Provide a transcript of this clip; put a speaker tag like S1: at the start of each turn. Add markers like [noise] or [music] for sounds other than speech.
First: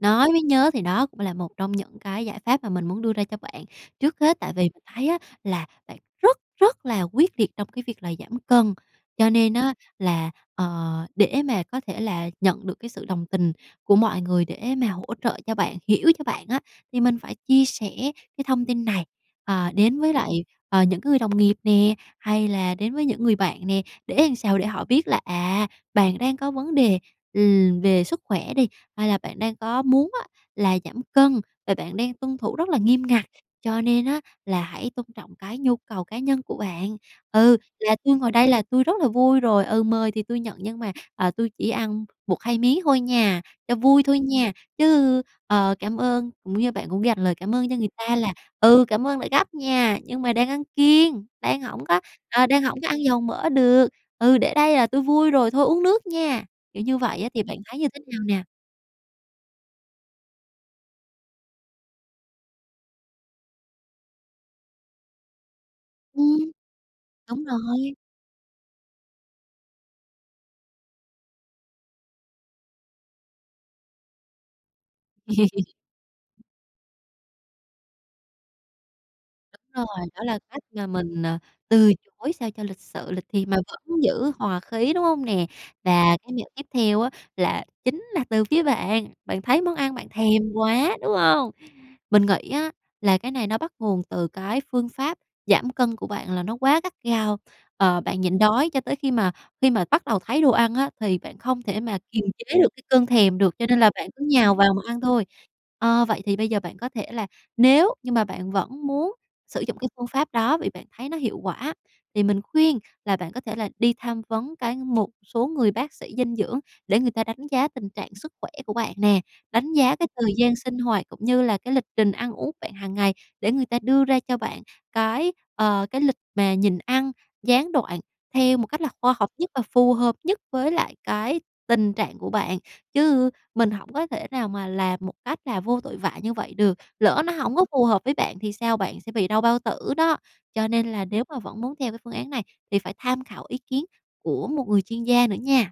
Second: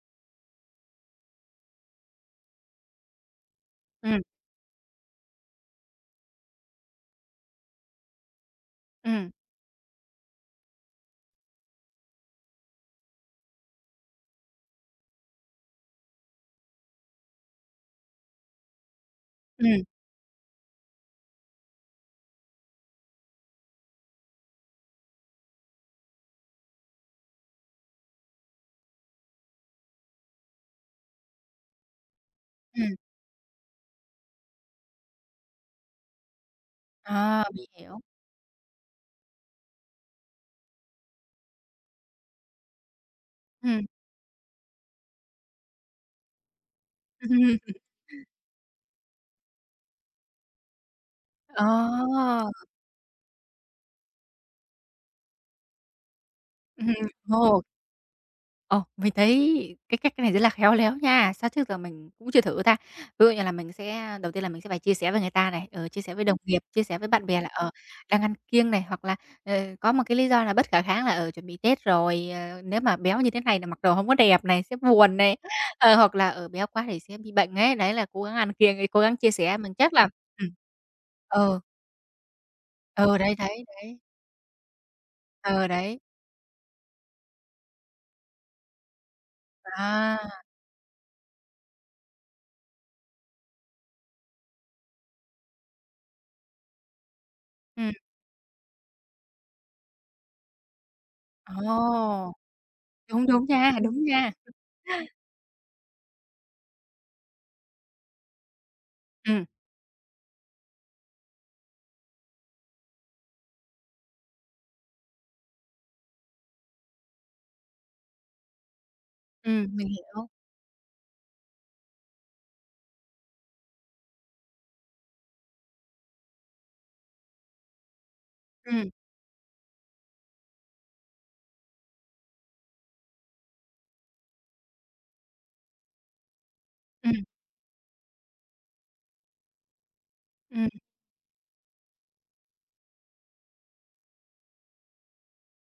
S1: Nói mới nhớ, thì đó cũng là một trong những cái giải pháp mà mình muốn đưa ra cho bạn. Trước
S2: Ừm.
S1: hết tại vì mình thấy á là bạn rất rất là quyết liệt trong cái việc là giảm cân,
S2: Ừm.
S1: cho nên á là, ờ, để mà có thể là nhận được cái sự đồng tình của mọi người để mà hỗ trợ cho bạn, hiểu cho bạn á thì mình phải chia sẻ cái thông tin này, ờ,
S2: Ừm.
S1: đến với lại, ờ, những cái người đồng nghiệp nè, hay là đến với những người bạn nè. Để làm sao? Để họ biết là, à, bạn đang có vấn đề, ừm, về sức khỏe đi, hay là bạn đang có muốn á là giảm cân và bạn đang tuân thủ rất là
S2: Ừm.
S1: nghiêm ngặt, cho nên á là hãy tôn trọng cái nhu cầu cá nhân của bạn.
S2: À,
S1: "Ừ,
S2: mình
S1: là
S2: hiểu.
S1: tui ngồi đây là tui rất là vui rồi, ừ, mời thì tui nhận nhưng mà, ờ, tui chỉ ăn 1-2 miếng thôi nha, cho
S2: Ừm.
S1: vui thôi nha", chứ, ờ, cảm ơn cũng như bạn cũng dành lời cảm ơn cho
S2: [chuckles]
S1: người ta là "Ừ, cảm ơn đã gắp nha, nhưng mà đang ăn kiêng, đang hổng có ờ,
S2: À!
S1: đang hổng có ăn dầu mỡ được. Ừ, để đây là tui vui rồi thôi uống nước nha", kiểu
S2: Ừm
S1: như
S2: hưm.
S1: vậy á thì bạn
S2: Ồ.
S1: thấy như thế nào nè?
S2: Ồ. Mình thấy cái cách cái này rất là khéo léo nha, sao trước giờ mình cũng chưa thử ta. Ví dụ như là mình sẽ đầu tiên là mình sẽ phải chia sẻ với người ta này, ờ, chia sẻ với đồng
S1: Ừm.
S2: nghiệp, chia sẻ với bạn bè
S1: Đúng
S2: là, ờ,
S1: rồi.
S2: đang ăn kiêng này, hoặc là, ờ, có một cái lý do là bất khả kháng là, ờ, chuẩn bị Tết rồi, ờ, nếu mà béo như thế này là mặc đồ hổng có đẹp này, sẽ buồn này, ờ, hoặc là,
S1: [chuckles]
S2: ờ, béo quá thì sẽ bị bệnh ấy. Đấy, là cố gắng ăn kiêng đi, cố gắng chia sẻ, mình
S1: Đúng
S2: chắc
S1: rồi,
S2: là
S1: đó là
S2: ừm.
S1: cách mà mình, à,
S2: Ờ.
S1: từ chối sao cho lịch sự,
S2: Ừ,
S1: lịch
S2: đấy,
S1: thiệp mà
S2: đấy, đấy.
S1: vẫn giữ hòa khí, đúng hông nè?
S2: Ờ, đấy.
S1: Và cái việc tiếp theo á là chính là từ phía bạn, bạn thấy món ăn bạn
S2: À!
S1: thèm quá, đúng không? Mình nghĩ á là cái này nó bắt nguồn từ cái phương pháp giảm cân của bạn là nó quá gắt gao,
S2: Ừm.
S1: ờ, bạn nhịn đói cho tới khi mà khi mà bắt đầu thấy đồ ăn á thì bạn không thể mà kiềm
S2: Ồ!
S1: chế được cái cơn
S2: Đúng,
S1: thèm
S2: đúng
S1: được cho
S2: nha,
S1: nên là
S2: đúng
S1: bạn cứ
S2: nha.
S1: nhào vào mà ăn thôi. Ơ, vậy thì bây giờ bạn có thể là nếu như mà bạn vẫn muốn
S2: Ừm.
S1: sử dụng cái phương pháp đó vì bạn thấy nó hiệu quả thì mình khuyên là bạn có thể là đi tham vấn cái một số người bác sĩ dinh dưỡng để người ta đánh giá tình trạng sức khỏe của bạn nè,
S2: Ừm,
S1: đánh
S2: mình
S1: giá cái
S2: hiểu.
S1: thời gian sinh hoạt, cũng như là cái lịch trình ăn uống của bạn hàng ngày để người ta đưa ra cho bạn cái, ờ, cái lịch mà nhịn ăn gián đoạn theo một cách là
S2: Ừm.
S1: khoa học nhất và phù hợp nhất với lại cái tình trạng của bạn. Chứ mình hổng có thể nào mà làm một cách là vô tội vạ như vậy được, lỡ
S2: Ừm.
S1: nó hổng có phù hợp với bạn thì sao, bạn sẽ bị đau bao tử đó. Cho
S2: Ừm.
S1: nên là nếu mà vẫn muốn theo cái phương án này thì phải tham khảo ý kiến của một người chuyên gia nữa nha.